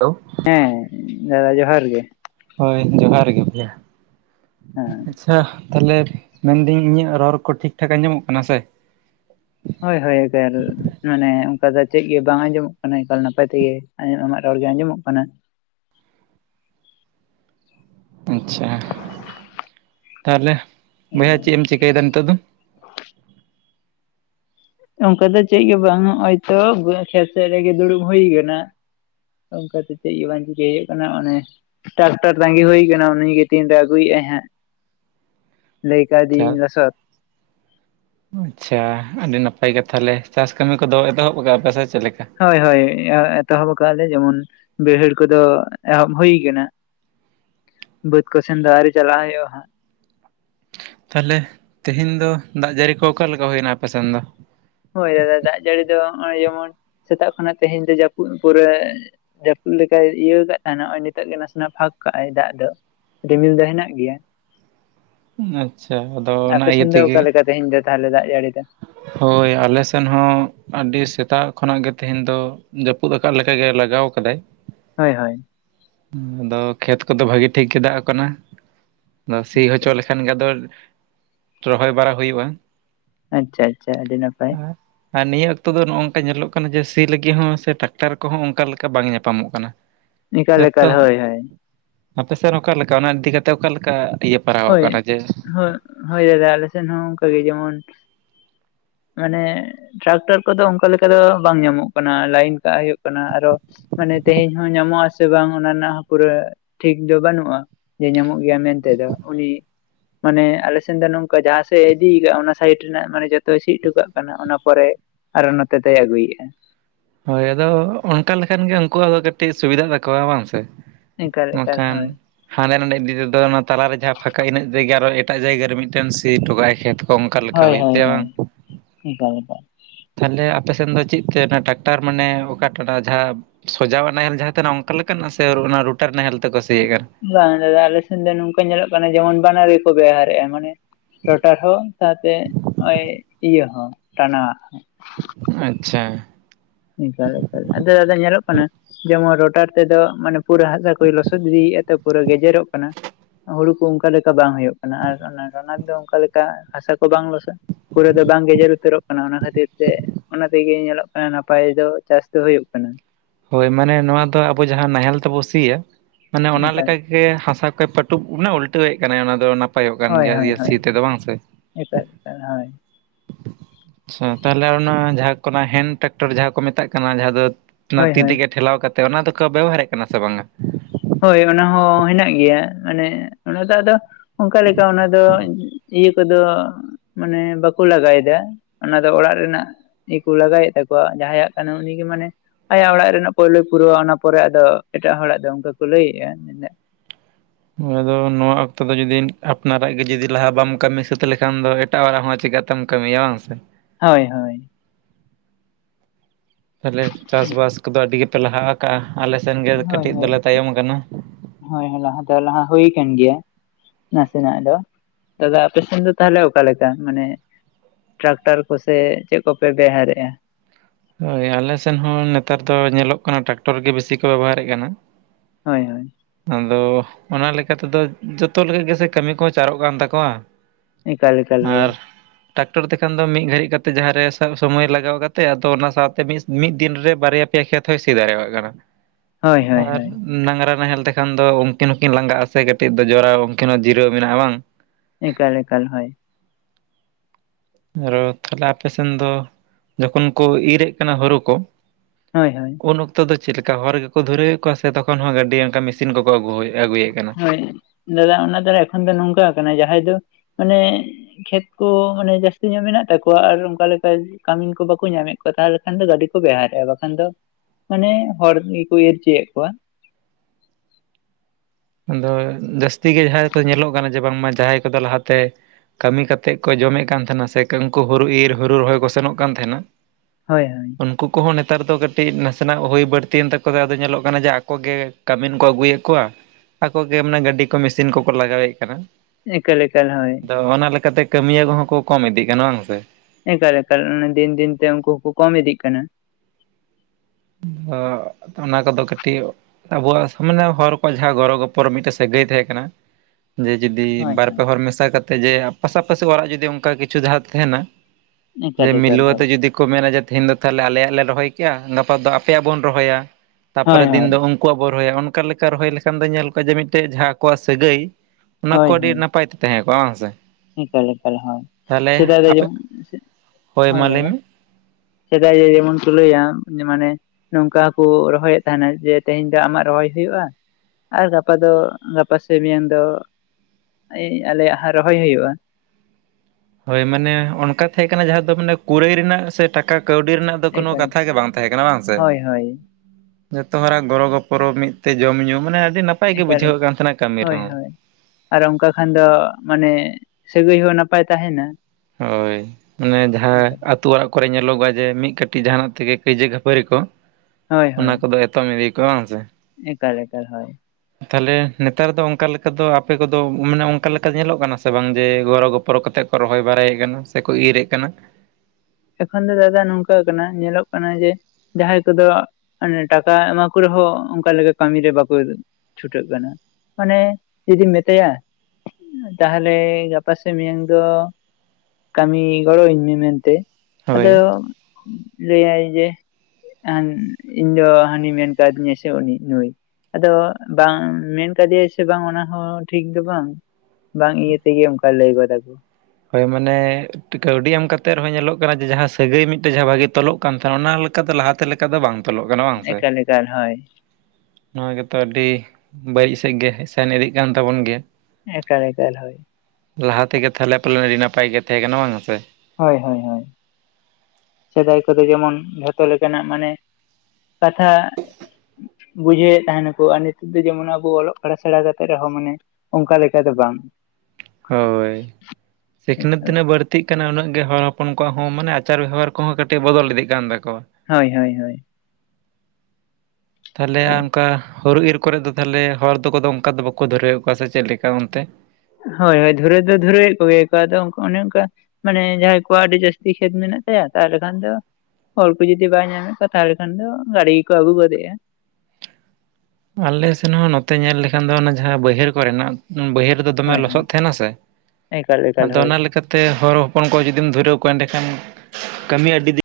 Hello ᱦᱮᱸ ᱫᱟᱫᱟ ᱡᱚᱦᱟᱨ ᱜᱮ ᱾ ᱦᱳᱭ ᱡᱚᱦᱟᱨ ᱜᱮ ᱵᱚᱭᱦᱟ, ᱦᱮᱸ ᱟᱪᱪᱷᱟ ᱛᱟᱦᱚᱞᱮ ᱢᱮᱱᱫᱟᱹᱧ ᱤᱧᱟᱹᱜ ᱨᱚᱲ ᱠᱚ ᱴᱷᱤᱠ ᱴᱷᱟᱠ ᱟᱸᱡᱚᱢᱚᱜ ᱠᱟᱱᱟ ᱥᱮ? ᱦᱳᱭ ᱦᱳᱭ ᱮᱠᱟᱞ ᱢᱟᱱᱮ ᱚᱱᱠᱟ ᱫᱚ ᱪᱮᱫ ᱜᱮ ᱵᱟᱝ ᱟᱸᱡᱚᱢᱚᱜ ᱠᱟᱱᱟ ᱮᱠᱟᱞ ᱱᱟᱯᱟᱭ ᱛᱮᱜᱮ ᱟᱸᱡᱚᱢ ᱟᱢᱟᱜ ᱨᱚᱲ ᱜᱮ ᱟᱸᱡᱚᱢᱚᱜ ᱠᱟᱱᱟ ᱾ ᱟᱪᱪᱷᱟ, ᱛᱟᱦᱚᱞᱮ ᱵᱚᱭᱦᱟ ᱪᱮᱫ ᱮᱢ ᱪᱤᱠᱟᱹᱭᱮᱫᱟ ᱱᱤᱛᱚᱜ ᱫᱚ? [unintelligible] ᱚᱱᱠᱟ ᱫᱚ ᱪᱮᱫ ᱜᱮ ᱵᱟᱝ ᱱᱚᱭᱛᱚ ᱠᱷᱮᱛ ᱥᱮᱫ ᱨᱮᱜᱮ ᱫᱩᱲᱩᱵ ᱦᱩᱭ ᱠᱟᱱᱟ ᱾ ᱚᱱᱠᱟᱛᱮ ᱪᱮᱫ ᱜᱮ ᱵᱟᱝ ᱪᱤᱠᱟᱹᱭ ᱦᱩᱭᱩᱜ ᱠᱟᱱᱟ ᱚᱱᱮ ᱴᱟᱠᱴᱟᱨ ᱛᱟᱺᱜᱤ ᱦᱩᱭ ᱠᱟᱱᱟ ᱩᱱᱤᱹ ᱜᱮ ᱛᱤᱱᱨᱮ ᱟᱹᱜᱩᱭ ᱮᱫᱟᱭ ᱦᱟᱸᱜ [unintelligible] ᱞᱟᱹᱭ ᱠᱟᱣᱫᱮᱭᱤᱧ ᱞᱚᱥᱚᱫ ᱾ ᱚ ᱟᱪᱪᱷᱟ ᱟᱹᱰᱤ ᱱᱟᱯᱟᱭ ᱜᱮ ᱛᱟᱦᱚᱞᱮ ᱪᱟᱥ ᱠᱟᱹᱢᱤ ᱠᱚᱫᱚ ᱮᱛᱚᱦᱚᱵ ᱠᱟᱜ ᱯᱮ ᱥᱮ ᱪᱮᱫ ᱞᱮᱠᱟ? ᱦᱳᱭ ᱦᱳᱭ ᱮᱛᱚᱦᱚᱵ ᱟᱠᱟᱫ ᱞᱮ ᱡᱮᱢᱚᱱ ᱵᱟᱹᱭᱦᱟᱹᱲ ᱠᱚᱫᱚ ᱮᱦᱚᱵ ᱦᱩᱭ ᱠᱟᱱᱟ ᱾ ᱵᱥᱹᱫᱽ ᱠᱚ ᱥᱮᱱ ᱫᱚ ᱟᱹᱣᱨᱤ ᱪᱟᱞᱟᱜ ᱦᱩᱭᱩᱜᱼᱟ ᱦᱟᱸᱜ ᱾ ᱛᱟᱦᱚᱞᱮ ᱛᱮᱦᱮᱧ ᱫᱚ ᱫᱟᱜ ᱡᱟᱹᱲᱤ ᱠᱚ ᱚᱠᱟ ᱞᱮᱠᱟ ᱦᱩᱭᱱᱟ ᱟᱯᱮ ᱥᱮᱱ ᱫᱚ? ᱦᱳᱭ ᱫᱟᱫᱟ ᱫᱟᱜ ᱡᱟᱹᱲᱤ ᱫᱚ ᱡᱮᱢᱚᱱ ᱥᱮᱛᱟᱜ ᱠᱷᱚᱱᱟᱜ ᱛᱮᱦᱮᱧ ᱫᱚ ᱡᱟᱹᱯᱩᱫ ᱯᱩᱨᱟᱹ ᱡᱟᱹᱯᱩᱫ ᱞᱮᱠᱟᱭ ᱤᱭᱟᱹ ᱟᱫᱟᱜ ᱛᱟᱦᱮᱸᱱᱟ ᱱᱚᱜᱼᱚᱭ ᱱᱤᱛᱚᱜ ᱜᱮ ᱱᱟᱥᱮᱱᱟᱜ ᱯᱷᱟᱸᱠ ᱠᱟᱜᱼ ᱟᱭ ᱫᱟᱜ ᱫᱚ ᱾ ᱨᱤᱢᱤᱞ ᱫᱚ ᱦᱮᱱᱟᱜ ᱜᱮᱭᱟ ᱾ ᱟᱪᱪᱷᱟ ᱟᱫᱚ ᱚᱱᱟ ᱟᱯᱮ ᱤᱭᱟᱹ ᱥᱮᱱ ᱫᱚ ᱛᱮᱜᱮ ᱚᱠᱟ ᱞᱮᱠᱟ ᱛᱮᱦᱮᱧ ᱫᱚ ᱛᱟᱦᱞᱮ ᱫᱟᱜ ᱡᱟᱹᱲᱤ ᱫᱚ? ᱦᱳᱭ ᱟᱞᱮ ᱥᱮᱱ ᱦᱚᱸ ᱟᱹᱰᱤ ᱥᱮᱛᱟᱜ ᱠᱷᱚᱱᱟᱜ ᱜᱮ ᱛᱮᱦᱮᱧ ᱫᱚ ᱡᱟᱹᱯᱩᱫ ᱟᱠᱟᱫ ᱞᱮᱠᱟᱜᱮ ᱞᱟᱜᱟᱣ ᱟᱠᱟᱫᱟᱭ, ᱦᱳᱭ ᱦᱳᱭ ᱾ ᱟᱫᱚ ᱠᱷᱮᱛ ᱠᱚᱫᱚ ᱵᱷᱟᱜᱤ ᱴᱷᱤᱠ ᱜᱮ ᱫᱟᱜ ᱠᱟᱱᱟ ᱟᱫᱚ ᱥᱤ ᱦᱚᱪᱚ ᱞᱮ ᱠᱷᱟᱱ ᱜᱮ ᱟᱫᱚ ᱨᱚᱦᱚᱭ ᱵᱟᱲᱟ ᱦᱩᱭᱩᱜᱼᱟ ᱾ ᱟᱪᱪᱷᱟ ᱟᱪᱪᱷᱟ ᱟᱹᱰᱤ ᱱᱟᱯᱟᱭ ᱾ ᱟᱨ ᱱᱤᱭᱟᱹ ᱚᱠᱛᱚ ᱫᱚ ᱱᱚᱜᱼᱚ ᱱᱚᱝᱠᱟ ᱧᱮᱞᱚᱜ ᱠᱟᱱᱟ ᱡᱮ ᱥᱤ ᱞᱟᱹᱜᱤᱫ ᱦᱚᱸ ᱥᱮ ᱴᱨᱮᱠᱴᱟᱨ ᱠᱚᱦᱚᱸ ᱚᱱᱠᱟ ᱞᱮᱠᱟ ᱵᱟᱝ ᱧᱟᱯᱟᱢᱚᱜ ᱠᱟᱱᱟ ᱾ [unintelligible] ᱮᱠᱟᱞ -ᱮᱠᱟᱞ ᱦᱳᱭ -ᱦᱳᱭ ᱾ ᱟᱯᱮ ᱥᱮᱫ ᱦᱚᱸ ᱚᱠᱟ ᱞᱮᱠᱟ ᱚᱱᱟ ᱤᱫᱤ ᱠᱟᱛᱮ ᱚᱠᱟᱞᱮᱠᱟ ᱤᱭᱟᱹ? ᱯᱟᱲᱟᱣᱚᱜ ᱠᱟᱱᱟ ᱦᱳᱭ, ᱡᱮ ᱦᱳ-ᱦᱳᱭ ᱟᱞᱮ ᱥᱮᱱ ᱦᱚᱸ ᱚᱱᱠᱟᱜᱮ ᱡᱮᱢᱚᱱ ᱢᱟᱱᱮᱜ ᱴᱨᱟᱠᱴᱚᱨ ᱠᱚᱫᱚ ᱚᱱᱠᱟ ᱞᱮᱠᱟ ᱫᱚ ᱵᱟᱝ ᱧᱟᱢᱚᱜ ᱠᱟᱱᱟ ᱞᱟᱭᱤᱱ ᱠᱟᱜ ᱦᱳᱭᱳᱜ ᱠᱟᱱᱟ ᱟᱨᱚ ᱢᱟᱱᱮ ᱛᱮᱹᱦᱮᱹᱧ ᱦᱚᱸ ᱧᱟᱢᱚᱜ ᱟᱥᱮ ᱵᱟᱝ ᱚᱱᱟ ᱨᱮᱱᱟᱜ ᱯᱩᱨᱟᱹ ᱴᱷᱤᱠ ᱫᱚ ᱵᱟᱹᱱᱩᱜᱼᱟ ᱾ ᱡᱮ ᱧᱟᱢᱚᱜ ᱜᱮᱭᱟ ᱢᱮᱱᱛᱮ ᱫᱚ ᱩᱱᱤ ᱢᱟᱱᱮ ᱟᱞᱮᱥᱮᱱ ᱫᱚ ᱱᱚᱝᱠᱟ ᱡᱟᱦᱟᱸ ᱥᱮᱡ ᱮ ᱤᱫᱤᱭᱮᱫᱟ ᱚᱱᱟ ᱥᱟᱭᱤᱰ ᱨᱮᱱᱟᱜ ᱢᱟᱱᱮ ᱡᱚᱛᱚᱭ ᱥᱤ ᱦᱚᱴᱚ ᱠᱟᱜ ᱠᱟᱱᱟ ᱚᱱᱟ ᱯᱚᱨᱮ ᱟᱨᱚ ᱱᱚᱛᱮ ᱛᱮᱭ ᱟᱹᱜᱩᱭᱮᱜᱼᱟ ᱾ ᱦᱳᱭ, ᱟᱫᱚ ᱚᱱᱠᱟ ᱞᱮᱠᱷᱟᱱ ᱜᱮ ᱩᱱᱠᱩᱣᱟᱜ ᱫᱚ ᱠᱟᱹᱴᱤᱡ ᱥᱩᱵᱤᱫᱷᱟᱜ ᱛᱟᱠᱚᱣᱟ ᱵᱟᱝ ᱥᱮ? ᱚᱱᱠᱟ ᱞᱮᱠᱟ ᱵᱟᱸᱠᱷᱟᱱ ᱦᱳᱭ ᱦᱟᱸᱰᱮ ᱱᱟᱰᱮ ᱤᱫᱤ ᱛᱮᱫᱚ ᱚᱱᱟ ᱛᱟᱞᱟᱨᱮ ᱡᱟᱦᱟᱸ ᱯᱷᱟᱸᱠᱟ ᱤᱱᱟᱹᱜ ᱛᱮᱜᱮ ᱟᱨᱚ ᱮᱴᱟᱜ ᱡᱟᱭᱜᱟ ᱨᱮ ᱢᱤᱫᱴᱮᱱ ᱥᱤ ᱴᱷᱚ ᱠᱟᱜᱟᱭ ᱠᱷᱮᱛ ᱾ ᱚᱱᱠᱟ ᱞᱮᱠᱟ ᱦᱳᱭ ᱦᱳᱭᱳᱜ ᱦᱳᱭ ᱛᱟᱭᱟ ᱦᱳᱭ ᱵᱟᱝ ᱮᱠᱟᱞ ᱮᱠᱟᱞ ᱛᱟᱦᱞᱮ ᱟᱯᱮ ᱥᱮᱱ ᱫᱚ ᱪᱮᱫ ᱛᱮ ᱚᱱᱟ ᱴᱟ ᱛᱟᱨ ᱢᱟᱱᱮ ᱚᱠᱟ ᱴᱚᱞᱟ ᱡᱷᱟᱵ ᱥᱚᱡᱟᱣᱟᱜ ᱱᱟᱦᱮᱞ ᱡᱟᱦᱟᱸ ᱛᱟᱦᱮᱱᱟ ᱚᱱᱠᱟ ᱞᱮᱠᱟᱱᱟᱜ ᱥᱮ ᱚᱱᱟ ᱨᱳᱴᱟᱨ ᱱᱟᱦᱮᱞ ᱛᱮᱠᱚ ᱥᱤᱭᱮ ᱠᱟᱱ? ᱵᱟᱝ ᱫᱟᱫᱟ ᱟᱞᱮ ᱥᱮᱱ ᱫᱚ ᱱᱚᱝᱠᱟ ᱧᱮᱞᱚᱜ ᱠᱟᱱᱟ ᱡᱮᱢᱚᱱ ᱵᱟᱱᱟᱨ ᱜᱮᱠᱚ ᱵᱮᱣᱦᱟᱨᱮᱜᱼᱟ ᱢᱟᱱᱮ ᱨᱚᱴᱟᱨ ᱦᱚᱸ ᱥᱟᱶᱛᱮ ᱱᱚᱜᱚᱭ ᱤᱭᱟᱹ ᱦᱚᱸ ᱴᱟᱱᱟᱣᱟᱜ ᱦᱚᱸ ᱾ ᱟᱪ-ᱪᱷᱟ ᱾ ᱱᱤᱝᱠᱟ ᱞᱮᱠᱟ ᱟᱫᱚ ᱫᱟᱫᱟ ᱧᱮᱞᱚᱜ ᱠᱟᱱᱟ ᱡᱮᱢᱚᱱ ᱨᱚᱴᱟᱨ ᱛᱮᱫᱚ ᱢᱟᱱᱮ ᱯᱩᱨᱟᱹ ᱦᱟᱥᱟ ᱠᱚᱭ ᱞᱚᱥᱚᱫ ᱤᱫᱤᱭᱮᱜᱼᱟ ᱛᱚ ᱯᱩᱨᱟᱹ ᱜᱮᱡᱮᱨᱚᱜ ᱠᱟᱱᱟ ᱦᱩᱲᱩ ᱠᱚ ᱚᱱᱠᱟᱞ ᱞᱮᱠᱟ ᱵᱟᱝ ᱦᱳᱭᱳᱜ ᱠᱟᱱᱟ ᱟᱨ ᱚᱱᱟ ᱴᱟᱱᱟ ᱛᱮᱫᱚ ᱚᱱᱠᱟ ᱞᱮᱠᱟ ᱦᱟᱥᱟ ᱠᱚ ᱵᱟᱝ ᱞᱚᱥᱚᱫ ᱯᱩᱨᱟᱹ ᱫᱚ ᱵᱟᱝ ᱜᱮᱡᱮᱨ ᱩᱛᱟᱹᱨᱚᱜ ᱠᱟᱱᱟ ᱚᱱᱟ ᱠᱷᱟᱹᱛᱤᱨ ᱛᱮ ᱚᱱᱟ ᱛᱮᱜᱮ ᱧᱮᱞᱚᱜ ᱠᱟᱱᱟ ᱱᱟᱯ ᱯᱟᱭ ᱫᱚ ᱪᱟᱥ ᱫᱚ ᱦᱳᱭᱳᱜ ᱠᱟᱱᱟ ᱾ ᱦᱳᱭ, ᱢᱟᱱᱮ ᱱᱚᱣᱟ ᱫᱚ ᱟᱵᱚ ᱡᱟᱦᱟᱸ ᱱᱟᱦᱮᱞ ᱛᱮᱵᱚ ᱥᱤᱭᱟ ᱢᱟᱱᱮ ᱚᱱᱟ ᱮᱠᱟᱞ ᱞᱮᱠᱟ ᱜᱮ ᱦᱟᱥᱟ ᱠᱚᱭ ᱯᱟᱹᱴᱩᱵ ᱢᱟᱱᱮ ᱩᱞᱴᱟᱹᱣᱮᱫ ᱠᱟᱱᱟᱭ ᱚᱱᱟ ᱫᱚ ᱱᱟᱯᱟᱭᱚᱜ ᱠᱟᱱ ᱦᱳᱭ ᱜᱮᱭᱟ ᱦᱳᱭ ᱤᱭᱟᱹ ᱥᱤ ᱦᱳᱭ ᱛᱮᱫᱚ ᱵᱟᱝ ᱥᱮ ᱾ ᱮᱠᱟᱞ ᱮᱠᱟᱞ ᱦᱳᱭ ᱟᱪ-ᱪᱷᱟ, ᱛᱟᱦᱞᱮ ᱚᱱᱟ ᱡᱟᱦᱟᱸ ᱠᱚᱱᱟ ᱦᱮᱱ ᱴᱨᱟᱠᱴᱚᱨ ᱡᱟᱦᱟᱸ ᱠᱚ ᱢᱮᱛᱟᱜ ᱠᱟᱱᱟ ᱡᱟᱦᱟᱸ ᱫᱚ ᱚᱱᱟ ᱦᱳᱭ ᱛᱤ ᱦᱳᱭ ᱛᱮᱜᱮ ᱴᱷᱮᱞᱟᱣ ᱠᱟᱛᱮ ᱚᱱᱟ ᱫᱚᱠᱚ ᱵᱮᱵᱚᱦᱟᱨᱮᱫ ᱠᱟᱱᱟ ᱥᱮ ᱵᱟᱝᱟ? ᱦᱳᱭ, ᱚᱱᱟ ᱦᱚᱸ ᱦᱮᱱᱟᱜ ᱜᱮᱭᱟ ᱢᱟᱱᱮ ᱚᱱᱟ ᱫᱚ ᱟᱫᱚ ᱚᱝᱠᱟ ᱞᱮᱠᱟ ᱚᱱᱟ ᱫᱚ ᱤᱭᱟᱹ ᱠᱚᱫᱚ ᱢᱟᱱᱮ, ᱵᱟᱠᱚ ᱞᱟᱜᱟᱭᱮᱫᱟ ᱚᱱᱟ ᱫᱚ ᱚᱲᱟᱜ ᱨᱮᱱᱟᱜ ᱮ ᱠᱚ ᱞᱟᱜᱟᱭᱮᱫ ᱛᱟᱠᱚᱣᱟ ᱡᱟᱦᱟᱸᱭᱟᱜ ᱠᱟᱱᱟ ᱩᱱᱤᱜᱮ ᱢᱟᱱᱮ ᱟᱭᱟᱜ ᱚᱲᱟᱜ ᱨᱮᱱᱟᱜ ᱯᱳᱭᱞᱳᱭ ᱯᱩᱨᱟᱹᱣᱟ ᱚᱱᱟ ᱯᱚᱨᱮ ᱟᱫᱚ ᱮᱴᱟᱜ ᱦᱚᱲᱟᱜ ᱫᱚ ᱚᱱᱠᱟ ᱠᱚ ᱞᱟᱹᱭᱮᱜᱼᱟ ᱾ ᱟᱫᱚ ᱱᱚᱣᱟ ᱚᱠᱛᱚ ᱫᱚ ᱡᱩᱫᱤᱢ ᱟᱯᱱᱟᱨᱟᱜ ᱜᱮ ᱡᱩᱫᱤ ᱞᱟᱦᱟ ᱵᱟᱢ ᱠᱟᱹᱢᱤ ᱥᱟᱹᱛ ᱞᱮᱠᱷᱟᱱ ᱫᱚ ᱮᱴᱟᱜ ᱦᱚᱲᱟᱜ ᱦᱚᱸ ᱪᱤᱠᱟ ᱛᱮᱢ ᱠᱟᱹᱢᱤᱭᱟ ᱵᱟᱝ ᱥᱮ ᱾ ᱦᱳᱭ -ᱦᱳᱭ ᱾ ᱛᱟᱞᱦᱮ ᱪᱟᱥᱵᱟᱥ ᱠᱚᱫᱚ ᱟᱹᱰᱤ ᱜᱮᱯᱮ ᱞᱟᱦᱟ ᱟᱠᱟᱜᱼᱟ ᱟᱞᱮ ᱥᱮᱱ ᱜᱮ ᱦᱳᱭ ᱠᱟᱹᱴᱤᱡ ᱫᱚᱞᱮ ᱛᱟᱭᱚᱢ ᱟᱠᱟᱱᱟ ᱾ ᱦᱳᱭ -ᱦᱳᱭ ᱞᱟᱦᱟ ᱫᱚ ᱞᱟᱦᱟ ᱦᱩ ᱟᱠᱟᱱ ᱜᱮᱭᱟ ᱾ ᱱᱟᱥᱮᱱᱟᱜ ᱟᱫᱚ, ᱫᱟᱫᱟ ᱟᱯᱮᱥᱮᱱ ᱫᱚ ᱛᱟᱦᱞᱮ ᱚᱠᱟᱞᱮᱠᱟ ᱢᱟᱱᱮ ᱴᱨᱟᱠᱴᱟᱨ ᱠᱚᱥᱮ, ᱪᱮᱫ ᱠᱚᱯᱮ ᱵᱮᱣᱦᱟᱨᱮᱜᱼᱟ? ᱦᱳᱭ, ᱟᱞᱮ ᱥᱮᱱ ᱦᱚᱸ ᱱᱮᱛᱟᱨ ᱫᱚ ᱧᱮᱞᱚᱜ ᱠᱟᱱᱟ ᱴᱨᱟᱠᱴᱚᱨ ᱜᱮ ᱵᱤᱥᱤ ᱠᱚ ᱵᱮᱵᱚᱦᱟᱨᱮᱫ ᱠᱟᱱᱟ ᱾ ᱦᱚᱭ -ᱦᱚᱭ ᱾ ᱟᱫᱚ, ᱚᱱᱟ ᱞᱮᱠᱟᱛᱮᱫᱚ ᱡᱚᱛᱚ ᱞᱮᱠᱟ ᱜᱮᱥᱮ ᱠᱟᱹᱢᱤ ᱠᱚ ᱪᱟᱨᱚᱜ ᱠᱟᱱ ᱛᱟᱠᱚᱣᱟ ᱾ ᱮᱠᱟᱞ ᱮᱠᱟᱞ ᱦᱳᱭ ᱟ-ᱨ-ᱦ ᱾ ᱴᱟᱠᱴᱚᱨ ᱛᱮᱠᱷᱟᱱ ᱫᱚ ᱢᱤᱫ ᱜᱷᱟᱹᱲᱤᱡ ᱠᱟᱛᱮ ᱡᱟᱦᱟᱸ ᱨᱮ ᱥᱟᱵ ᱥᱚᱢᱚᱭ ᱞᱟᱜᱟᱣ ᱠᱟᱛᱮ ᱟᱫᱚ ᱚᱱᱟ ᱥᱟᱶᱛᱮ ᱢᱤᱫ ᱢᱤᱫ ᱫᱤᱱ ᱨᱮ ᱵᱟᱨᱭᱟ ᱠᱮ ᱠᱷᱮᱛ ᱦᱚᱸᱭ ᱥᱤ ᱫᱟᱲᱮᱭᱟᱜ ᱠᱟᱱᱟ ᱦᱳᱭ ᱦᱳᱭ ᱟᱨ ᱦᱳᱭ ᱰᱟᱝᱨᱟ ᱱᱟᱦᱮᱞ ᱛᱮ ᱮᱱᱠᱷᱟᱱ ᱫᱚ ᱩᱱᱠᱤᱱ ᱦᱚᱸᱠᱤᱱ ᱞᱟᱸᱜᱟᱜᱼᱟ ᱥᱮ ᱠᱟᱹᱴᱤᱡ ᱫᱚ ᱡᱚᱲᱟᱣ ᱩᱱᱠᱤᱱ ᱦᱚᱸ ᱡᱤᱨᱟᱹᱣ ᱢᱮᱱᱟᱜᱼᱟ ᱵᱟᱝ ᱮᱠᱟᱞ ᱮᱠᱟᱞ ᱦᱳᱭ ᱟᱨᱚ ᱛᱟᱦᱚᱞᱮ ᱟᱯᱮᱥᱱ ᱫᱚ ᱡᱚᱠᱷᱚᱱ ᱠᱚ ᱤᱨᱮᱫ ᱠᱟᱱᱟ ᱦᱳᱨᱳ ᱠᱚ ᱦᱳᱭ ᱦᱳᱭ ᱩᱱ ᱚᱠᱛᱚ ᱫᱚ ᱪᱮᱫ ᱞᱮᱠᱟ ᱦᱚᱲ ᱜᱮᱠᱚ ᱫᱷᱩᱨᱟᱹᱣᱮᱫ ᱠᱚᱣᱟ ᱥᱮ ᱛᱚᱠᱷᱚᱱ ᱦᱚᱸ ᱜᱟᱹᱰᱤ ᱚᱱᱠᱟ ᱢᱮᱥᱤᱱ ᱠᱚᱠᱚ ᱟᱹᱜᱩᱭ ᱟᱹᱜᱩᱭᱮᱫ ᱠᱟᱱᱟ ᱫᱟᱫᱟ ᱚᱱᱟ ᱫᱚ ᱮᱠᱷᱚᱱ ᱫᱚ ᱱᱚᱝᱠᱟ ᱠᱟᱱᱟ ᱡᱟᱦᱟᱸᱭ ᱫᱚ ᱢᱟᱱᱮ ᱠᱷᱮᱛ ᱠᱚ ᱢᱟᱱᱮ ᱡᱟᱹᱥᱛᱤ ᱧᱚᱜ ᱢᱮᱱᱟᱜ ᱛᱟᱠᱚᱣᱟ ᱟᱨ ᱚᱱᱠᱟ ᱞᱮᱠᱟ ᱠᱟᱹᱢᱤᱱ ᱠᱚ ᱵᱟᱠᱚ ᱧᱟᱢᱮᱫ ᱛᱟᱞᱦᱮ ᱠᱷᱟᱱ ᱫᱚ ᱜᱟᱹᱰᱤ ᱠᱚ ᱜᱮ ᱟᱨ ᱵᱟᱠᱷᱟᱱ ᱫᱚ ᱢᱟᱱᱮ ᱦᱚᱲ ᱜᱮᱠᱚ ᱤᱨ ᱦᱚᱪᱚᱭᱮᱫ ᱠᱚᱣᱟ ᱟᱫᱚ ᱡᱟᱹᱥᱛᱤ ᱜᱮ ᱡᱟᱦᱟᱭ ᱠᱚ ᱧᱮᱞᱚᱜ ᱠᱟᱱᱟ ᱡᱮ ᱵᱟᱝᱢᱟ ᱡᱟᱦᱟᱭ ᱠᱚᱫᱚ ᱞᱟᱦᱟᱛᱮ ᱠᱟᱹᱢᱤ ᱠᱟᱛᱮᱫ ᱠᱚ ᱡᱚᱢᱮᱜ ᱠᱟᱱ ᱛᱟᱦᱮᱱᱟ ᱥᱮ ᱩᱱᱠᱩ ᱦᱚᱲᱳ ᱤᱨ ᱦᱚᱲᱳ ᱨᱚᱦᱚᱭ ᱠᱚ ᱥᱮᱱᱚᱜ ᱠᱟᱱ ᱛᱟᱦᱮᱱᱟ ᱦᱳᱭ ᱦᱳᱭ ᱩᱱᱠᱩ ᱠᱚᱦᱚᱸ ᱱᱮᱛᱟᱨ ᱫᱚ ᱠᱟᱹᱴᱤᱡ ᱱᱟᱥᱮᱱᱟᱜ ᱦᱩᱭ ᱵᱟᱹᱲᱛᱤᱭᱮᱱ ᱛᱟᱠᱚ ᱟᱫᱚ ᱧᱮᱞᱚᱜ ᱠᱟᱱᱟ ᱡᱮ ᱟᱠᱚ ᱜᱮ ᱠᱟᱹᱢᱤᱱᱠᱚ ᱟᱹᱜᱩᱭᱮᱜ ᱠᱚᱣᱟ ᱟᱠᱚ ᱜᱮ ᱢᱟᱱᱮ ᱜᱟᱹᱰᱤ ᱠᱚ ᱢᱮᱥᱤᱱ ᱠᱚᱠᱚ ᱞᱟᱜᱟᱣᱮᱜ ᱠᱟᱱᱟ ᱮᱠᱟᱞ ᱮᱠᱟᱞ ᱦᱳᱭ ᱟᱫᱚ ᱚᱱᱟ ᱞᱮᱠᱟᱛᱮ ᱠᱟᱹᱢᱤᱭᱟᱹ ᱠᱚᱦᱚᱸ ᱠᱚ ᱠᱚᱢ ᱤᱫᱤᱜ ᱠᱟᱱᱟ ᱵᱟᱝ ᱥᱮ ᱮᱠᱟᱞ ᱮᱠᱟᱞ ᱫᱤᱱ ᱫᱤᱱ ᱛᱮ ᱩᱱᱠᱩ ᱦᱚᱸᱠᱚ ᱠᱚᱢ ᱤᱫᱤᱜ ᱠᱟᱱᱟ ᱚᱜ ᱚᱱᱟ ᱠᱚᱫᱚ ᱠᱟᱹᱴᱤᱡ ᱟᱵᱚᱣᱟᱜ ᱥᱟᱢᱟᱱ ᱮ ᱦᱚᱲ ᱠᱚᱣᱟᱜ ᱡᱟᱦᱟᱸ ᱜᱚᱲᱚ ᱜᱚᱯᱚᱲ ᱢᱤᱫᱴᱮᱱ ᱥᱟᱹᱜᱟᱹᱭ ᱛᱟᱦᱮᱸ ᱠᱟᱱᱟ ᱡᱮ ᱡᱩᱫᱤ ᱦᱳᱭ ᱵᱟᱨ ᱯᱮ ᱦᱳᱭ ᱦᱚᱲ ᱢᱮᱥᱟ ᱠᱟᱛᱮ ᱡᱮ ᱯᱟᱥᱟ ᱯᱟᱥᱤ ᱚᱲᱟᱜ ᱡᱩᱫᱤ ᱚᱱᱠᱟ ᱠᱤᱪᱷᱩ ᱡᱟᱦᱟᱸ ᱛᱟᱦᱮᱱᱟ ᱮᱠᱟᱞ ᱡᱮ ᱮᱠᱟᱞ ᱢᱤᱞᱟᱹᱣ ᱦᱳᱭ ᱟᱛᱮ ᱡᱩᱫᱤ ᱠᱚ ᱢᱮᱱᱟ ᱛᱮᱦᱤᱧ ᱫᱚ ᱛᱟᱞᱦᱮ ᱟᱞᱮᱭᱟᱜ ᱞᱮ ᱨᱚᱦᱚᱭ ᱠᱮᱭᱟ ᱜᱟᱯᱟ ᱜᱟᱯᱟ ᱫᱚ ᱟᱯᱮᱭᱟᱜ ᱵᱚᱱ ᱨᱚᱦᱚᱭᱟ ᱦᱳᱭ ᱛᱟᱨᱯᱚᱨᱮ ᱫᱤᱱ ᱦᱳᱭ ᱫᱚ ᱩᱱ ᱠᱚᱣᱟᱜ ᱵᱚ ᱨᱚᱦᱚᱭᱟ ᱚᱱᱠᱟ ᱞᱮᱠᱟ ᱨᱚᱦᱚᱭ ᱞᱮᱠᱷᱟᱱ ᱫᱚ ᱧᱮᱞ ᱠᱚᱼᱟ ᱡᱮ ᱢᱤᱫᱴᱮᱡ ᱡᱟᱦᱟᱸ ᱟᱠᱚᱣᱟᱜ ᱥᱟᱹᱜᱟᱹᱭ ᱚᱱᱟ ᱠᱚ ᱦᱳᱭ ᱟᱹᱰᱤ ᱦᱳᱭ ᱱᱟᱯᱟᱭ ᱛᱮ ᱛᱟᱦᱮᱸ ᱠᱚᱜᱼᱟ ᱵᱟᱝ ᱥᱮ ᱮᱠᱟᱞ ᱮᱠᱟᱞ ᱦᱚᱸ ᱛᱟᱦᱚᱞᱮ ᱥᱮᱫᱟᱭ ᱫᱚ ᱟᱯᱮ ᱡᱮᱢᱚᱱ ᱦᱳᱭ ᱢᱟ ᱞᱟᱹᱭ ᱫᱟᱫᱟ ᱢᱮ ᱥᱮᱫᱟᱭ ᱡᱮᱢᱚᱱ [unintelligible] ᱢᱟᱱᱮ ᱱᱚᱝᱠᱟ ᱦᱚᱸᱠᱚ ᱨᱚᱦᱚᱭᱮᱫ ᱛᱟᱦᱮᱱᱟ ᱡᱮ ᱛᱮᱦᱮᱧ ᱫᱚ ᱟᱢᱟᱜ ᱨᱚᱦᱚᱭ ᱦᱳᱭᱳᱜᱼᱟ ᱟᱨ ᱜᱟᱯᱟ ᱫᱚ ᱜᱟᱯᱟ ᱥᱮ ᱢᱮᱭᱟᱝ ᱫᱚ ᱟᱞᱮᱭᱟᱜ ᱦᱚᱸ ᱨᱚᱦᱚᱭ ᱦᱳᱭᱳᱜᱼᱟ ᱦᱳᱭ ᱢᱟᱱᱮ ᱚᱱᱠᱟ ᱛᱟᱦᱮᱸ ᱠᱟᱱᱟ ᱡᱟᱦᱟᱸ ᱫᱚ ᱢᱟᱱᱮ ᱠᱩᱲᱟᱹᱭ ᱨᱮᱱᱟᱜ ᱥᱮ ᱴᱟᱠᱟ ᱠᱟᱹᱣᱰᱤ ᱨᱮᱱᱟᱜ ᱫᱚ ᱠᱳᱱᱳ ᱮᱠᱟᱞ ᱠᱟᱛᱷᱟ ᱜᱮ ᱵᱟᱝ ᱛᱟᱦᱮᱸ ᱠᱟᱱᱟ ᱵᱟᱝ ᱥᱮ ᱦᱳᱭ ᱦᱳᱭ ᱡᱚᱛᱚ ᱦᱚᱲᱟᱜ ᱜᱚᱲᱚ ᱜᱚᱯᱚᱲᱚ ᱢᱤᱫᱛᱮ ᱡᱚᱢᱼᱧᱩ ᱢᱟᱱᱮ ᱟᱹᱰᱤ ᱱᱟᱯᱟᱭ ᱜᱮ ᱮᱠᱟᱞ ᱵᱩᱡᱷᱟᱹᱣ ᱮᱫ ᱠᱟᱱ ᱛᱟᱦᱮᱱᱟ ᱠᱟᱹᱢᱤ ᱦᱳᱭ ᱨᱮᱦᱚᱸ ᱦᱳᱭ ᱟᱨ ᱚᱱᱠᱟ ᱠᱷᱟᱱ ᱫᱚ ᱢᱟᱱᱮ ᱥᱟᱹᱜᱟᱹᱭ ᱦᱚᱸ ᱱᱟᱯᱟᱭ ᱛᱟᱦᱮᱱᱟ ᱦᱳᱭ ᱢᱟᱱᱮ ᱡᱟᱦᱟᱸ ᱮᱠᱟᱞ ᱟᱹᱛᱩ ᱚᱲᱟᱜ ᱠᱚᱨᱮ ᱧᱮᱞᱚᱜᱚᱜᱼᱟ ᱡᱮ ᱢᱤᱫ ᱠᱟᱹᱴᱤᱡ ᱡᱟᱦᱟᱱᱟᱜ ᱛᱮᱜᱮ ᱠᱟᱹᱭᱡᱟᱹ ᱠᱷᱟᱹᱯᱟᱹᱨᱤ ᱠᱚ ᱦᱳᱭ ᱚᱱᱟ ᱦᱳᱭ ᱠᱚᱫᱚ ᱮᱛᱚᱢ ᱤᱫᱤᱭᱟ ᱠᱚᱢ ᱥᱮ ᱮᱠᱟᱞ ᱮᱠᱟᱞ ᱦᱚᱭ ᱛᱟᱞᱦᱮ ᱱᱮᱛᱟᱨ ᱫᱚ ᱚᱱᱠᱟ ᱞᱮᱠᱟ ᱫᱚ ᱟᱯᱮ ᱠᱚᱫᱚ ᱢᱟᱱᱮ ᱚᱱᱠᱟ ᱞᱮᱠᱟ ᱧᱮᱞᱚᱜ ᱠᱟᱱᱟ ᱥᱮ ᱵᱟᱝ ᱡᱮ ᱜᱚᱲᱚ ᱜᱚᱯᱚᱲᱚ ᱠᱟᱛᱮᱫ ᱠᱚ ᱨᱚᱦᱚᱭ ᱵᱟᱲᱟᱭᱮᱫ ᱠᱟᱱᱟ ᱥᱮ ᱠᱚ ᱤᱨᱮᱫ ᱠᱟᱱᱟ ᱮᱠᱷᱚᱱ ᱫᱚ ᱫᱟᱫᱟ ᱱᱚᱝᱠᱟ ᱠᱟᱱᱟ ᱧᱮᱞᱚᱜ ᱠᱟᱱᱟ ᱡᱮ ᱡᱟᱦᱟᱸᱭ ᱠᱚᱫᱚ ᱴᱟᱠᱟ ᱮᱢᱟ ᱠᱚ ᱨᱮᱦᱚᱸ ᱚᱱᱠᱟ ᱞᱮᱠᱟ ᱠᱟᱹᱢᱤ ᱨᱮ ᱵᱟᱠᱚ ᱪᱷᱩᱴᱟᱹᱜ ᱠᱟᱱᱟ ᱢᱟᱱᱮ ᱪᱮᱫ ᱮᱢ ᱢᱮᱛᱟᱭᱟ ᱛᱟᱦᱚᱞᱮ ᱜᱟᱯᱟ ᱥᱮ ᱢᱮᱭᱟᱝ ᱫᱚ ᱠᱟᱹᱢᱤ ᱜᱚᱲᱚ ᱟᱹᱧ ᱢᱮ ᱢᱮᱱᱛᱮ ᱟᱫᱚ ᱦᱳᱭ ᱞᱟᱹᱭᱟᱭ ᱡᱮ [unintelligible] ᱤᱧ ᱫᱚ ᱦᱟᱹᱱᱤ ᱢᱮᱱ ᱠᱟᱣᱫᱤᱧᱟ ᱥᱮ ᱩᱱᱤ ᱱᱩᱭ ᱟᱫᱚ ᱵᱟᱝ ᱢᱮᱱ ᱠᱟᱫᱮᱭᱟ ᱥᱮ ᱵᱟᱝ ᱚᱱᱟ ᱦᱚᱸ ᱴᱷᱤᱠ ᱫᱚ ᱵᱟᱝ ᱵᱟᱝ ᱤᱭᱟᱹ ᱛᱮᱜᱮ ᱚᱱᱠᱟ ᱞᱟᱹᱭ ᱜᱚᱫᱟ ᱠᱚ ᱦᱚᱭ ᱢᱟᱱᱮ, ᱠᱟᱹᱣᱰᱤ ᱮᱢ ᱠᱟᱛᱮᱜ ᱨᱮᱦᱚᱸ ᱧᱮᱞᱚᱜ ᱠᱟᱱᱟ ᱡᱮ ᱡᱟᱦᱟᱸ ᱥᱟᱹᱜᱟᱹᱭ ᱢᱤᱫᱴᱮᱡ ᱡᱟᱦᱟᱸ ᱵᱷᱟᱜᱤ ᱛᱚᱞᱚᱜ ᱠᱟᱱ ᱛᱟᱦᱮᱱᱟ ᱚᱱᱟ ᱞᱮᱠᱟᱛᱮ ᱞᱟᱦᱟ, ᱛᱮ ᱞᱮᱠᱟ ᱫᱚ ᱵᱟᱝ ᱛᱚᱞᱚᱜ ᱠᱟᱱᱟ ᱵᱟᱝ ᱥᱮ᱾ ᱮᱠᱟᱞ ᱮᱠᱟᱞ ᱦᱳᱭ ᱱᱚᱣᱟ ᱜᱮᱛᱚ ᱟᱹᱰᱤ ᱵᱟᱹᱲᱤᱡ ᱥᱮᱜᱮ ᱥᱮᱱ ᱤᱫᱤᱜ ᱠᱟᱱ ᱛᱟᱵᱚᱱ ᱜᱮᱭᱟ᱾ ᱮᱠᱟᱞ ᱮᱠᱟᱞ ᱦᱚᱭ᱾ ᱞᱟᱦᱟ ᱛᱮᱜᱮ ᱛᱟᱦᱚᱞᱮ ᱯᱟᱞᱮᱱ ᱟᱹᱰᱤ ᱱᱟᱯᱟᱭ ᱜᱮ ᱛᱟᱦᱮᱸ ᱠᱟᱱᱟ ᱵᱟᱝ ᱥᱮ, ᱦᱳᱭ ᱦᱳᱭ ᱦᱳᱭ᱾ ᱥᱮᱫᱟᱭ ᱠᱚᱫᱚ ᱡᱮᱢᱚᱱ ᱡᱷᱚᱛᱚ ᱞᱮᱠᱟᱱᱟᱜ ᱢᱟᱱᱮ ᱠᱟᱛᱷᱟ, ᱵᱩᱡᱷᱟᱹᱣ ᱮᱫ ᱛᱟᱦᱮᱱᱟ ᱠᱚ ᱟᱨ ᱱᱤᱛᱚᱜ ᱫᱚ ᱡᱮᱢᱚᱱ ᱟᱵᱚ ᱚᱞᱚᱜ ᱯᱟᱲᱦᱟᱜ ᱥᱮᱬᱟ ᱠᱟᱛᱮᱜ ᱨᱮᱦᱚᱸ ᱢᱟᱱᱮ, ᱚᱱᱠᱟ ᱞᱮᱠᱟ ᱫᱚ ᱵᱟᱝ᱾ ᱦᱳᱭ ᱥᱤᱠᱷᱱᱟᱹᱛ ᱛᱤᱱᱟᱹᱜ ᱵᱟᱹᱲ ᱛᱤᱜ ᱠᱟᱱᱟ ᱩᱱᱟᱹᱜ ᱜᱮ ᱦᱚᱲ ᱦᱚᱯᱚᱱ ᱠᱚᱣᱟᱜ ᱦᱚᱸ ᱢᱟᱱᱮ ᱟᱪᱟᱨ ᱵᱮᱵᱚᱦᱟᱨ ᱠᱚᱦᱚᱸ ᱠᱟᱹᱴᱤᱜ ᱵᱚᱫᱚᱞ ᱤᱫᱤᱜ ᱠᱟᱱ ᱛᱟᱠᱚᱣᱟ᱾ ᱦᱳᱭ ᱦᱳᱭ ᱦᱳᱭ, ᱛᱟᱦᱚᱞᱮ ᱦᱳᱭ ᱚᱱᱠᱟ ᱦᱚᱨᱩ ᱤᱨ ᱠᱚᱨᱮ ᱫᱚ ᱛᱟᱦᱚᱞᱮ ᱦᱚᱲ ᱫᱚ ᱠᱚᱫᱚ ᱚᱱᱠᱟ ᱫᱚ ᱵᱟᱠᱚ ᱫᱷᱩᱨᱟᱹᱮᱫ ᱠᱚᱣᱟ ᱥᱮ ᱪᱮᱫ ᱞᱮᱠᱟ ᱚᱱᱛᱮ? ᱦᱳᱭ ᱦᱳᱭ ᱫᱷᱩᱨᱟᱹᱭ ᱫᱚ ᱫᱷᱩᱨᱟᱹᱭ ᱮᱫ ᱠᱚᱜᱮᱭᱟ ᱠᱚ ᱟᱫᱚ ᱚᱱᱮ ᱚᱱᱠᱟ? ᱢᱟᱱᱮ ᱡᱟᱦᱟᱸᱭ ᱠᱚᱣᱟᱜ ᱟᱹᱰᱤ ᱡᱟᱹᱥᱛᱤ ᱠᱷᱮᱛ ᱢᱮᱱᱟᱜ ᱛᱟᱭᱟ ᱛᱟᱦᱚᱞᱮ ᱠᱷᱟᱱ ᱫᱚ, ᱦᱚᱲ ᱠᱚ ᱡᱩᱫᱤ ᱵᱟᱭ ᱧᱟᱢᱮᱫ ᱠᱚᱣᱟ ᱛᱟᱦᱚᱞᱮ ᱠᱷᱟᱱ ᱫᱚ ᱜᱟᱹᱰᱤ ᱜᱮᱠᱚ ᱟᱹᱜᱩ ᱜᱚᱫᱮᱜᱼᱟ᱾ ᱟᱞᱮ ᱥᱮᱱ ᱦᱚᱸ ᱱᱚᱛᱮ ᱧᱮᱞ ᱞᱮᱠᱷᱟᱱ ᱫᱚ ᱚᱱᱟ ᱡᱟᱦᱟᱸ ᱵᱟᱹᱭᱦᱟᱹᱲ ᱠᱚ ᱨᱮᱱᱟᱜ ᱵᱟᱹᱭᱦᱟᱹᱨ ᱱᱚᱛᱮ ᱫᱚ ᱫᱚᱢᱮ ᱦᱳᱭ ᱦᱳᱭ ᱞᱚᱥᱚᱫ ᱛᱟᱦᱮᱱᱟ ᱥᱮ ᱮᱠᱟᱞ ᱮᱠᱟᱞ ᱟᱫᱚ ᱦᱳᱭ ᱚᱱᱟ ᱞᱮᱠᱟ ᱛᱮ ᱦᱚᱲ ᱦᱚᱯᱚᱱ ᱠᱚ ᱡᱩᱫᱤᱢ ᱫᱷᱩᱨᱟᱹᱣ ᱠᱚᱣᱟ ᱮᱸᱰᱮ ᱠᱷᱟᱱ ᱠᱟᱹᱢᱤ ᱟᱹᱰᱤ ᱫᱤᱱ,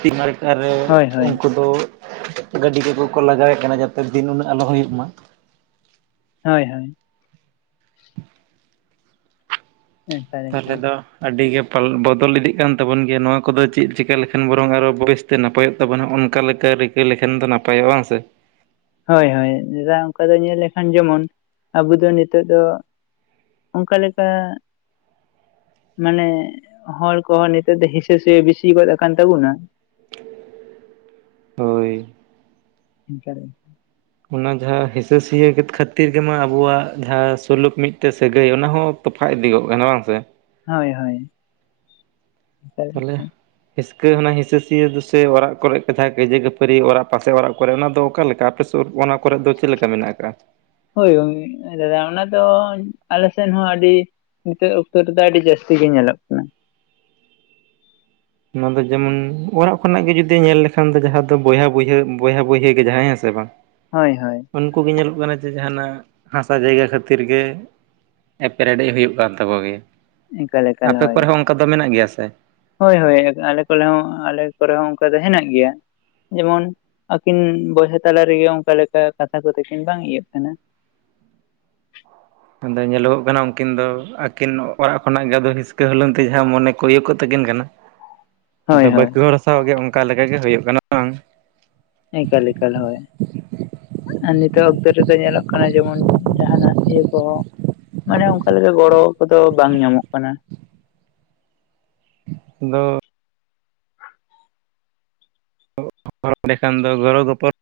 ᱛᱤ ᱢᱟᱨᱠᱟᱨᱮ ᱦᱳᱭ ᱦᱳᱭ ᱩᱱᱠᱩ ᱫᱚ, ᱜᱟᱹᱰᱤ ᱠᱚᱠᱚ ᱠᱚ ᱞᱟᱜᱟᱣᱮᱜ ᱠᱟᱱᱟ ᱡᱟᱛᱮ ᱫᱤᱱ ᱩᱱᱟᱹᱜ ᱟᱞᱚ ᱦᱩᱭᱩᱜ ᱢᱟ᱾ ᱦᱳᱭ ᱦᱳᱭ, ᱮᱠᱟᱞ ᱛᱟᱦᱚᱞᱮ ᱮᱠᱟᱞ ᱫᱚ ᱟᱹᱰᱤᱜᱮ ᱯᱟᱞᱮᱫ ᱵᱚᱫᱚᱞ ᱤᱫᱤᱜ ᱠᱟᱱ ᱛᱟᱵᱚᱱ ᱜᱮᱭᱟ ᱱᱚᱣᱟ ᱠᱚᱫᱚ ᱪᱮᱫ ᱪᱤᱠᱟᱹ ᱞᱮᱠᱷᱟᱱ ᱵᱚᱨᱚᱝ ᱟᱨᱚ ᱵᱮᱥ, ᱛᱮ ᱱᱟᱯᱟᱭᱚᱜ ᱛᱟᱵᱚᱱᱟ ᱚᱱᱠᱟ ᱞᱮᱠᱟ ᱨᱤᱠᱟᱹᱭ ᱞᱮᱠᱷᱟᱱ ᱫᱚ ᱱᱟᱯᱟᱭᱚᱜᱼᱟ ᱵᱟᱝ ᱥᱮ, ᱦᱳᱭ ᱦᱳᱭ ᱱᱮᱛᱟᱨ ᱚᱱᱠᱟ ᱫᱚ ᱧᱮᱞ ᱞᱮᱠᱷᱟᱱ ᱡᱮᱢᱚᱱ ᱟᱵᱚ ᱫᱚ ᱱᱤᱛᱚᱜ ᱫᱚ, ᱚᱱᱠᱟ ᱞᱮᱠᱟ, ᱢᱟᱱᱮ ᱦᱚᱲ ᱠᱚᱦᱚᱸ ᱱᱤᱛᱚᱜ ᱫᱚ ᱦᱸᱤᱥᱟᱹ ᱥᱩᱭᱟᱹ ᱵᱤᱥᱤ ᱜᱚᱫ ᱠᱟᱱ ᱛᱟᱵᱚᱱᱟ᱾ ᱦᱳᱭ ᱮᱠᱟᱞ ᱜᱮ᱾ ᱚᱱᱟ ᱡᱟᱦᱟᱸ ᱦᱤᱸᱥᱟᱹ ᱥᱤᱭᱟᱹ ᱠᱷᱟᱹᱛᱤᱨ ᱜᱮᱢᱟ ᱟᱵᱚᱣᱟᱜ ᱡᱟᱦᱟᱸ ᱥᱩᱞᱩᱠ ᱢᱤᱫᱴᱮᱜ ᱥᱟᱹᱜᱟᱹᱭ ᱚᱱᱟ ᱦᱚᱸ, ᱛᱚᱯᱟᱜ ᱤᱫᱤ ᱜᱚᱜ ᱠᱟᱱᱟ ᱵᱟᱝ ᱥᱮ᱾ ᱦᱳᱭ ᱦᱳᱭ, ᱛᱟᱞᱦᱮ, ᱦᱤᱥᱠᱟᱹ ᱚᱱᱟ ᱦᱤᱥᱟᱹ ᱥᱩᱭᱟᱹ ᱫᱩᱥᱨᱟ ᱚᱲᱟᱜ ᱠᱚᱨᱮ ᱠᱟᱛᱮᱜ ᱠᱟᱹᱭᱡᱟᱹ ᱠᱷᱟᱹᱯᱟᱹᱨᱤ ᱚᱲᱟᱜ ᱯᱟᱥᱮ ᱚᱲᱟᱜ ᱠᱚᱨᱮ ᱚᱱᱟ ᱫᱚ ᱚᱠᱟᱞᱮᱠᱟ? ᱟᱯᱮ ᱥᱩᱨ ᱚᱱᱟ ᱠᱚᱨᱮ ᱫᱚ ᱪᱮᱫ ᱞᱮᱠᱟ ᱢᱮᱱᱟᱜ ᱟᱠᱟᱜᱼᱟ? ᱦᱳᱭ ᱜᱚᱝᱠᱮ ᱫᱟᱫᱟ ᱚᱱᱟ ᱫᱚ ᱟᱞᱮ ᱥᱮᱱ ᱦᱚᱸ ᱟᱹᱰᱤ, ᱱᱤᱛᱚᱜ ᱚᱠᱛᱚ ᱨᱮᱫᱚ ᱟᱹᱰᱤ ᱡᱟᱹᱥᱛᱤ ᱜᱮ ᱧᱮᱞᱚᱜ ᱠᱟᱱᱟ᱾ ᱚᱱᱟ ᱫᱚ ᱡᱮᱢᱚᱱ ᱚᱲᱟᱜ ᱠᱷᱚᱱᱟᱜ ᱜᱮ ᱡᱩᱫᱤ ᱧᱮᱞ ᱞᱮᱠᱷᱟᱱ ᱫᱚ ᱡᱟᱦᱟᱸ ᱫᱚ ᱵᱚᱭᱦᱟ ᱵᱚᱭᱦᱮᱱ ᱵᱚᱭᱦᱟ ᱵᱚᱭᱦᱮ ᱜᱮ ᱡᱟᱦᱟᱸᱭ ᱦᱮᱸ ᱥᱮ ᱵᱟᱝ, ᱦᱳᱭ ᱦᱳᱭ᱾ ᱩᱱᱠᱩ ᱜᱮ ᱧᱮᱞᱚᱜ ᱠᱟᱱᱟ ᱡᱮ ᱡᱟᱦᱟᱱᱟᱜ ᱦᱟᱥᱟ ᱡᱟᱭᱜᱟ ᱠᱷᱟᱹᱛᱤᱨ ᱜᱮ, ᱮᱯᱮᱨ ᱦᱮᱰᱮᱡ ᱦᱩᱭᱩᱜ ᱠᱟᱱ ᱛᱟᱠᱚ ᱜᱮᱭᱟ᱾ ᱮᱠᱟᱞ ᱮᱠᱟᱞ ᱟᱯᱮ ᱦᱳᱭ ᱠᱚᱨᱮ ᱦᱚᱸ ᱚᱱᱠᱟ ᱫᱚ ᱢᱮᱱᱟᱜ ᱜᱮᱭᱟ ᱥᱮ? ᱦᱳᱭ ᱦᱳᱭ ᱟᱞᱮ ᱠᱚᱞᱮ ᱦᱚᱸ ᱟᱞᱮ ᱠᱚᱨᱮ ᱦᱚᱸ ᱚᱱᱠᱟ ᱫᱚ ᱦᱮᱱᱟᱜ ᱜᱮᱭᱟ᱾ ᱡᱮᱢᱚᱱ ᱟᱹᱠᱤᱱ ᱵᱚᱭᱦᱟ ᱛᱟᱞᱟ ᱨᱮᱜᱮ ᱚᱱᱠᱟ ᱞᱮᱠᱟ ᱠᱟᱛᱷᱟ ᱠᱚᱛᱮᱠᱤᱱ ᱵᱟᱝ ᱤᱭᱟᱹᱜ ᱠᱟᱱᱟ, ᱟᱫᱚ ᱧᱮᱞᱚᱜᱚᱜ ᱠᱟᱱᱟ ᱩᱱᱠᱤᱱ ᱫᱚ ᱟᱹᱠᱤᱱ ᱚᱲᱟᱜ ᱠᱷᱚᱱᱟᱜ ᱜᱮᱫ ᱦᱤᱥᱠᱟᱹ ᱦᱩᱞᱩᱝ ᱛᱮ ᱡᱟᱦᱟᱸ ᱢᱚᱱᱮ ᱠᱚᱭ ᱤᱭᱟᱹ ᱠᱚᱜ ᱛᱟᱹᱠᱤᱱ ᱠᱟᱱᱟ, ᱦᱳᱭ ᱟᱫᱚ ᱦᱳᱭ ᱵᱟᱹᱠᱤ ᱦᱚᱲ ᱥᱟᱶ ᱜᱮ ᱚᱱᱠᱟᱠᱟᱜ ᱜᱮ ᱦᱩᱭᱩᱜ ᱠᱟᱱᱟ ᱦᱮᱸᱥᱮ ᱵᱟᱝ ᱮᱠᱟᱞ ᱮᱠᱟᱞ, ᱦᱚᱭ ᱾ ᱱᱤᱛᱚᱜ ᱚᱠᱛᱚ ᱨᱮᱫᱚ, ᱧᱮᱞᱚᱜ ᱠᱟᱱᱟ, ᱡᱮᱢᱚᱱ ᱡᱟᱦᱟᱸᱱᱟᱜ ᱤᱭᱟᱹ ᱠᱚᱦᱚᱸ ᱢᱟᱱᱮ, ᱚᱱᱠᱟ ᱞᱮᱠᱟ, ᱜᱚᱲᱚ ᱠᱚᱫᱚ, ᱵᱟᱝ ᱧᱟᱢᱚᱜ ᱠᱟᱱᱟ ᱾ ᱟᱫᱚ [unintelligible] ᱮᱸᱰᱮᱠᱷᱟᱱ ᱫᱚ ᱜᱚᱲᱚ ᱜᱚᱯᱚᱲ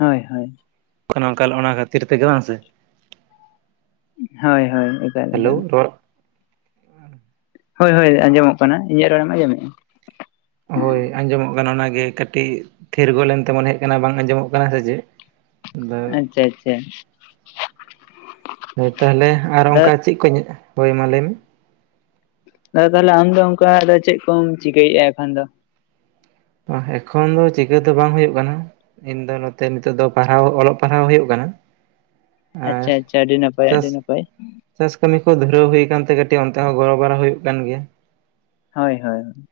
ᱦᱳᱭ ᱦᱳᱭ ᱾ [unintelligible] ᱚᱱᱟ ᱠᱷᱟᱹᱛᱤᱨ ᱛᱮᱜᱮ, ᱵᱟᱝ ᱥᱮ? ᱦᱳᱭ ᱦᱳᱭ ᱾ ᱦᱟᱞᱳ, ᱨᱚᱲ ᱦᱳᱭ ᱦᱳᱭ, ᱟᱸᱡᱚᱢᱚᱜ ᱠᱟᱱᱟ, ᱤᱧᱟᱹᱜ ᱨᱚᱲᱮᱢ ᱟᱸᱡᱚᱢᱮᱫᱼᱟ ᱾ ᱦᱳᱭ ᱟᱸᱡᱚᱢᱚᱜ ᱠᱟᱱᱟ, ᱾ ᱚᱱᱟᱜᱮ ᱠᱟᱹᱴᱤᱡ ᱛᱷᱤᱨᱜᱚᱫ ᱞᱮᱱᱛᱮ, ᱢᱚᱱᱮ ᱦᱩᱭᱩᱜ ᱠᱟᱱᱟ ᱾ ᱵᱟᱝ ᱟᱸᱡᱚᱢᱚᱜ ᱠᱟᱱᱟ, ᱥᱮ ᱪᱮᱫ? ᱟᱫᱚ ᱟᱪᱪᱷᱟ ᱟᱪᱪᱷᱟ ᱾ ᱦᱳᱭ, ᱛᱟᱦᱚᱞᱮ, ᱟᱨ ᱫᱟᱫᱟ ᱚᱱᱠᱟ ᱪᱮᱫ ᱠᱚ, ᱦᱳᱭ ᱢᱟ, ᱞᱟᱹᱭ ᱢᱮ ᱾ ᱫᱟᱫᱟ, ᱛᱟᱦᱚᱞᱮ ᱟᱢ ᱫᱚ, ᱚᱱᱠᱟ ᱫᱚ, ᱪᱮᱫ ᱠᱚᱢ ᱪᱤᱠᱟᱹᱭᱮᱫᱼᱟ? ᱮᱠᱷᱟᱱ ᱫᱚ ᱾ ᱚᱼ ᱱᱮᱠᱷᱚᱱ ᱫᱚ, ᱪᱤᱠᱟᱹ ᱫᱚ, ᱵᱟᱝ ᱦᱩᱭᱩᱜ ᱠᱟᱱᱟ ᱾ ᱤᱧᱫᱚ ᱱᱚᱛᱮ, ᱱᱤᱛᱚᱜ ᱫᱚ, ᱯᱟᱲᱦᱟᱣ ᱚᱞᱚᱜ ᱯᱟᱲᱦᱟᱣ, ᱦᱩᱭᱩᱜ ᱠᱟᱱᱟ ᱾ ᱟᱪᱪᱷᱟ, ᱟᱪᱪᱷᱟ, ᱟᱹᱰᱤ ᱱᱟᱯᱟᱭ, ᱪᱟᱥ ᱟᱹᱰᱤ ᱱᱟᱯᱟᱭ, ᱪᱟᱥ ᱠᱟᱹᱢᱤ ᱠᱚ, ᱫᱷᱩᱨᱟᱹᱣ ᱦᱩᱭ ᱠᱟᱱᱛᱮ, ᱠᱟᱹᱴᱤᱡ ᱚᱱᱛᱮ ᱦᱚᱸ, ᱜᱚᱲᱚ ᱵᱟᱲᱟ, ᱦᱩᱭᱩᱜ ᱠᱟᱱ ᱜᱮᱭᱟ ᱾ ᱦᱳᱭ, ᱦᱳᱭ ᱾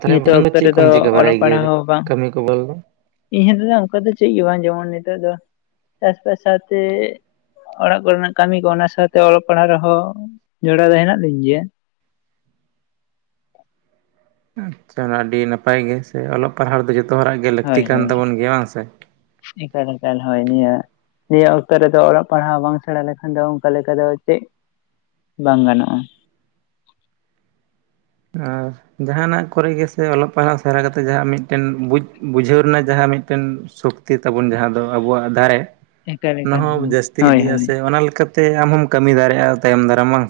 ᱛᱟᱦᱚᱞᱮ ᱱᱤᱛᱚᱜ ᱟᱢ ᱫᱚ ᱚᱠᱛᱚ ᱪᱮᱫ ᱨᱮᱫᱚ, ᱠᱚᱢ ᱪᱤᱠᱟᱹ ᱵᱟᱲᱟᱭ ᱚᱞᱚᱜ ᱯᱟᱲᱦᱟᱣ ᱜᱮᱭᱟ ᱦᱚᱸ ᱵᱟᱝ? ᱠᱟᱹᱢᱤ ᱠᱚ ᱵᱚᱞ ᱫᱚ ᱤᱧ ᱫᱟᱫᱟ, ᱚᱱᱠᱟ ᱫᱚ, ᱪᱮᱫ ᱜᱮ ᱵᱟᱝ ᱡᱚᱢᱟᱹᱧ ᱱᱤᱛᱚᱜ ᱫᱚ, ᱪᱟᱥᱵᱟᱥ ᱥᱟᱶ ᱛᱮ ᱚᱲᱟᱜ ᱠᱚᱨᱮᱱᱟᱜ ᱠᱟᱹᱢᱤ ᱠᱚ, ᱚᱱᱟ ᱥᱟᱶᱛᱮ ᱚᱞᱚᱜ ᱯᱟᱲᱦᱟᱜ ᱨᱮᱦᱚᱸ, ᱡᱚᱲᱟᱣ ᱫᱚ, ᱦᱮᱱᱟᱜ ᱞᱤᱧ ᱜᱮᱭᱟ ᱾ ᱟᱪᱪᱷᱟ ᱾ ᱚᱱᱟ ᱟᱹᱰᱤ ᱱᱟᱯᱟᱭ ᱜᱮ, ᱥᱮ ᱚᱞᱚᱜ ᱯᱟᱲᱦᱟᱣ ᱫᱚ, ᱡᱚᱛᱚ ᱦᱚᱲᱟᱜ ᱜᱮ, ᱞᱟᱹᱠᱛᱤ ᱦᱳᱭ ᱠᱟᱱ ᱦᱳᱭ ᱛᱟᱵᱚᱱ ᱜᱮᱭᱟ, ᱵᱟᱝ ᱥᱮ ᱾ ᱮᱠᱟᱞ, ᱮᱠᱟᱞ ᱦᱳᱭ, ᱱᱤᱭᱟᱹ ᱱᱤᱭᱟᱹ ᱚᱠᱛᱚ ᱨᱮᱫᱚ, ᱚᱞᱚᱜ ᱯᱟᱲᱦᱟᱣ ᱵᱟᱝ ᱥᱮᱬᱟ ᱞᱮᱠᱷᱟᱱ ᱫᱚ, ᱚᱱᱠᱟ ᱞᱮᱠᱟ ᱫᱚ, ᱪᱮᱫ? ᱵᱟᱝ ᱜᱟᱱᱚᱜᱼᱟ ᱾ ᱟᱨ, ᱡᱟᱦᱟᱸᱱᱟᱜ ᱠᱚᱨᱮ ᱜᱮᱥᱮ, ᱚᱞᱚᱜ ᱯᱟᱲᱦᱟᱣ ᱥᱮᱨᱟ ᱠᱟᱛᱮᱫ, ᱡᱟᱦᱟᱸ ᱢᱤᱫᱴᱮᱱ ᱵᱩᱡᱽ ᱵᱩᱡᱷᱟᱹᱣ ᱨᱮᱱᱟᱜ, ᱡᱟᱦᱟᱸ ᱢᱤᱫᱴᱮᱱ ᱥᱚᱠᱛᱤ ᱛᱟᱵᱚᱱ ᱡᱟᱦᱟᱸ ᱫᱚ, ᱟᱵᱚᱣᱟᱜ ᱫᱟᱲᱮ ᱮᱠᱟᱞ ᱾ ᱚᱱᱟ ᱮᱠᱟᱞ ᱦᱚᱸ ᱦᱳᱭ ᱡᱟᱹᱥᱛᱤ ᱦᱳᱭ ᱤᱫᱤ, ᱟ ᱦᱳᱭ ᱥᱮ, ᱚᱱᱟ ᱞᱮᱠᱟ ᱛᱮ, ᱟᱢ ᱦᱚᱢ ᱠᱟᱹᱢᱤ ᱫᱟᱨᱮᱜᱼᱟ, ᱛᱟᱭᱚᱢ ᱫᱟᱨᱟᱢ ᱵᱟᱝ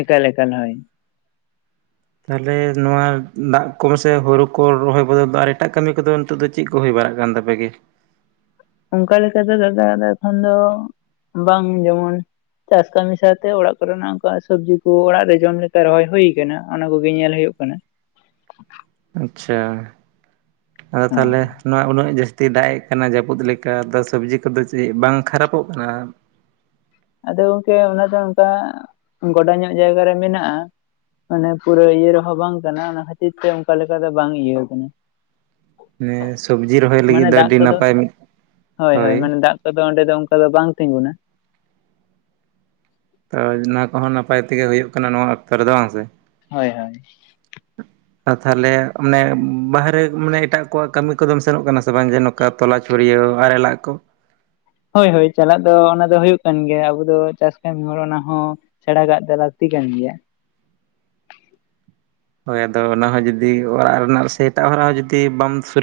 ᱮᱠᱟᱞ ᱮᱠᱟᱞ, ᱦᱚᱭ ᱾ ᱛᱟᱦᱚᱞᱮ, ᱱᱚᱣᱟ ᱫᱟᱜ ᱠᱚᱢ ᱥᱮ, ᱦᱳᱲᱩ ᱠᱚ, ᱨᱚᱦᱚᱭ ᱵᱚᱫᱚᱞ ᱫᱚ, ᱟᱨ ᱮᱴᱟᱜ ᱠᱟᱹᱢᱤ ᱠᱚᱫᱚ, ᱱᱤᱛᱚᱜ ᱫᱚ ᱪᱮᱫ ᱠᱚ, ᱦᱩᱭ ᱵᱟᱲᱟᱜ ᱠᱟᱱ ᱛᱟᱯᱮ ᱜᱮ ᱾ ᱚᱱᱠᱟ, ᱞᱮᱠᱟ ᱛᱮ ᱫᱟᱫᱟ, ᱮᱠᱷᱚᱱ ᱫᱚ, ᱵᱟᱝ ᱡᱮᱢᱚᱱ ᱪᱟᱥ ᱠᱟᱹᱢᱤ ᱥᱟᱶᱛᱮ, ᱚᱲᱟᱜ ᱠᱚᱨᱮᱱᱟᱜ, ᱚᱱᱠᱟ ᱥᱚᱵᱽᱡᱤ ᱠᱚ, ᱚᱲᱟᱜ ᱨᱮ ᱡᱚᱢ ᱞᱮᱠᱟ, ᱨᱚᱦᱚᱭ ᱦᱩᱭ ᱟᱠᱟᱱᱟ ᱾ ᱚᱱᱟ ᱠᱚᱜᱮ, ᱧᱮᱞ ᱦᱩᱭᱩᱜ ᱠᱟᱱᱟ ᱾ ᱟᱪᱪᱷᱟ ᱾ ᱟᱫᱚ ᱦᱳᱭ ᱛᱟᱦᱚᱞᱮ, ᱱᱚᱣᱟ ᱩᱱᱟᱹᱜ ᱡᱟᱹᱥ ᱛᱤ ᱫᱟᱜ ᱮᱜ ᱠᱟᱱᱟ, ᱡᱟᱹᱯᱩᱫ ᱞᱮᱠᱟ ᱫᱚ, ᱥᱚᱵᱽᱡᱤ ᱠᱚᱫᱚ, ᱪᱮᱫ ᱵᱟᱝ ᱠᱷᱟᱨᱟᱯᱚᱜ ᱠᱟᱱᱟ? ᱟᱫᱚ, ᱜᱚᱝᱠᱮ ᱚᱱᱟ ᱫᱚ, ᱚᱱᱠᱟ ᱜᱚᱰᱟ ᱧᱚᱜ, ᱡᱟᱭᱜᱟ ᱨᱮ ᱢᱮᱱᱟᱜᱼᱟ ᱾ ᱚᱱᱮ ᱯᱩᱨᱟᱹ ᱤᱭᱟᱹ ᱨᱮᱦᱚᱸᱸ, ᱵᱟᱝ ᱠᱟᱱᱟ, ᱚᱱᱟ ᱠᱷᱟᱹᱛᱤᱨ ᱛᱮ, ᱚᱱᱠᱟ ᱞᱮᱠᱟ ᱫᱚ, ᱵᱟᱝ ᱤᱭᱟᱹ ᱟᱠᱟᱱᱟ ᱾ ᱢᱮ, ᱥᱚᱵᱡᱤ ᱨᱚᱦᱚᱭ ᱞᱟᱹᱜᱤᱫ ᱢᱟᱱᱮ ᱫᱚ, ᱫᱟᱜ ᱟᱹᱰᱤ ᱱᱟᱯᱟᱭ, ᱢᱤᱫ, ᱦᱳᱭ ᱛᱚᱵᱮ ᱚᱸᱰᱮ ᱫᱚ, ᱚᱱᱠᱟ ᱫᱚ, ᱵᱟᱝ ᱛᱤᱸᱜᱩᱱᱟ ᱾ ᱛᱚ, ᱚᱱᱟ ᱠᱚᱦᱚᱸ, ᱱᱟᱯᱟᱭ ᱛᱮᱜᱮ, ᱦᱩᱭᱩᱜ ᱠᱟᱱᱟ, ᱱᱚᱣᱟ ᱚᱠᱛᱚ ᱨᱮᱫᱚ, ᱵᱟᱝ ᱥᱮ? ᱦᱳᱭ ᱦᱳᱭ ᱾ ᱠᱟ, ᱛᱟᱦᱞᱮ ᱢᱟᱱᱮ, ᱵᱟᱦᱨᱮ ᱢᱟᱱᱮ, ᱮᱴᱟᱜ ᱠᱚᱣᱟᱜ ᱠᱟᱹᱢᱤ ᱠᱚᱫᱚᱢ ᱥᱮᱱᱚᱜ ᱠᱟᱱᱟ, ᱥᱮ ᱵᱟᱝ, ᱡᱮᱱᱚ ᱚᱱᱠᱟ ᱛᱚᱞᱟ ᱪᱷᱩᱲᱭᱟ. ᱣ ᱟᱲᱮᱞᱟᱜ ᱠᱚ? ᱦᱳᱭ ᱦᱳᱭ ᱪᱟᱞᱟᱜ ᱫᱚ ᱚᱱᱟ ᱫᱚ ᱦᱳᱭᱳᱜ ᱠᱟᱱ ᱜᱮᱭᱟ, ᱟᱵᱚ ᱫᱚ ᱪᱟᱥ ᱠᱟᱹᱢᱤ ᱦᱚᱲ ᱚᱱᱟ ᱦᱚᱸ ᱥᱸᱲᱟ ᱠᱟᱜ ᱫᱚ ᱞᱟ. ᱠᱛᱤ ᱠᱟᱱ ᱜᱮᱭᱟ᱾ ᱦᱳᱭ ᱟᱫᱚ ᱚᱱᱟ ᱦᱚᱸ ᱡᱩᱫᱤ ᱚᱲᱟᱜ ᱨᱮᱱᱟᱜ ᱥᱮ ᱮᱴᱟᱜ ᱦᱚᱨᱟᱜ ᱦᱚᱸ ᱡᱩᱫᱤ ᱵᱟᱢ ᱥᱩᱨᱩ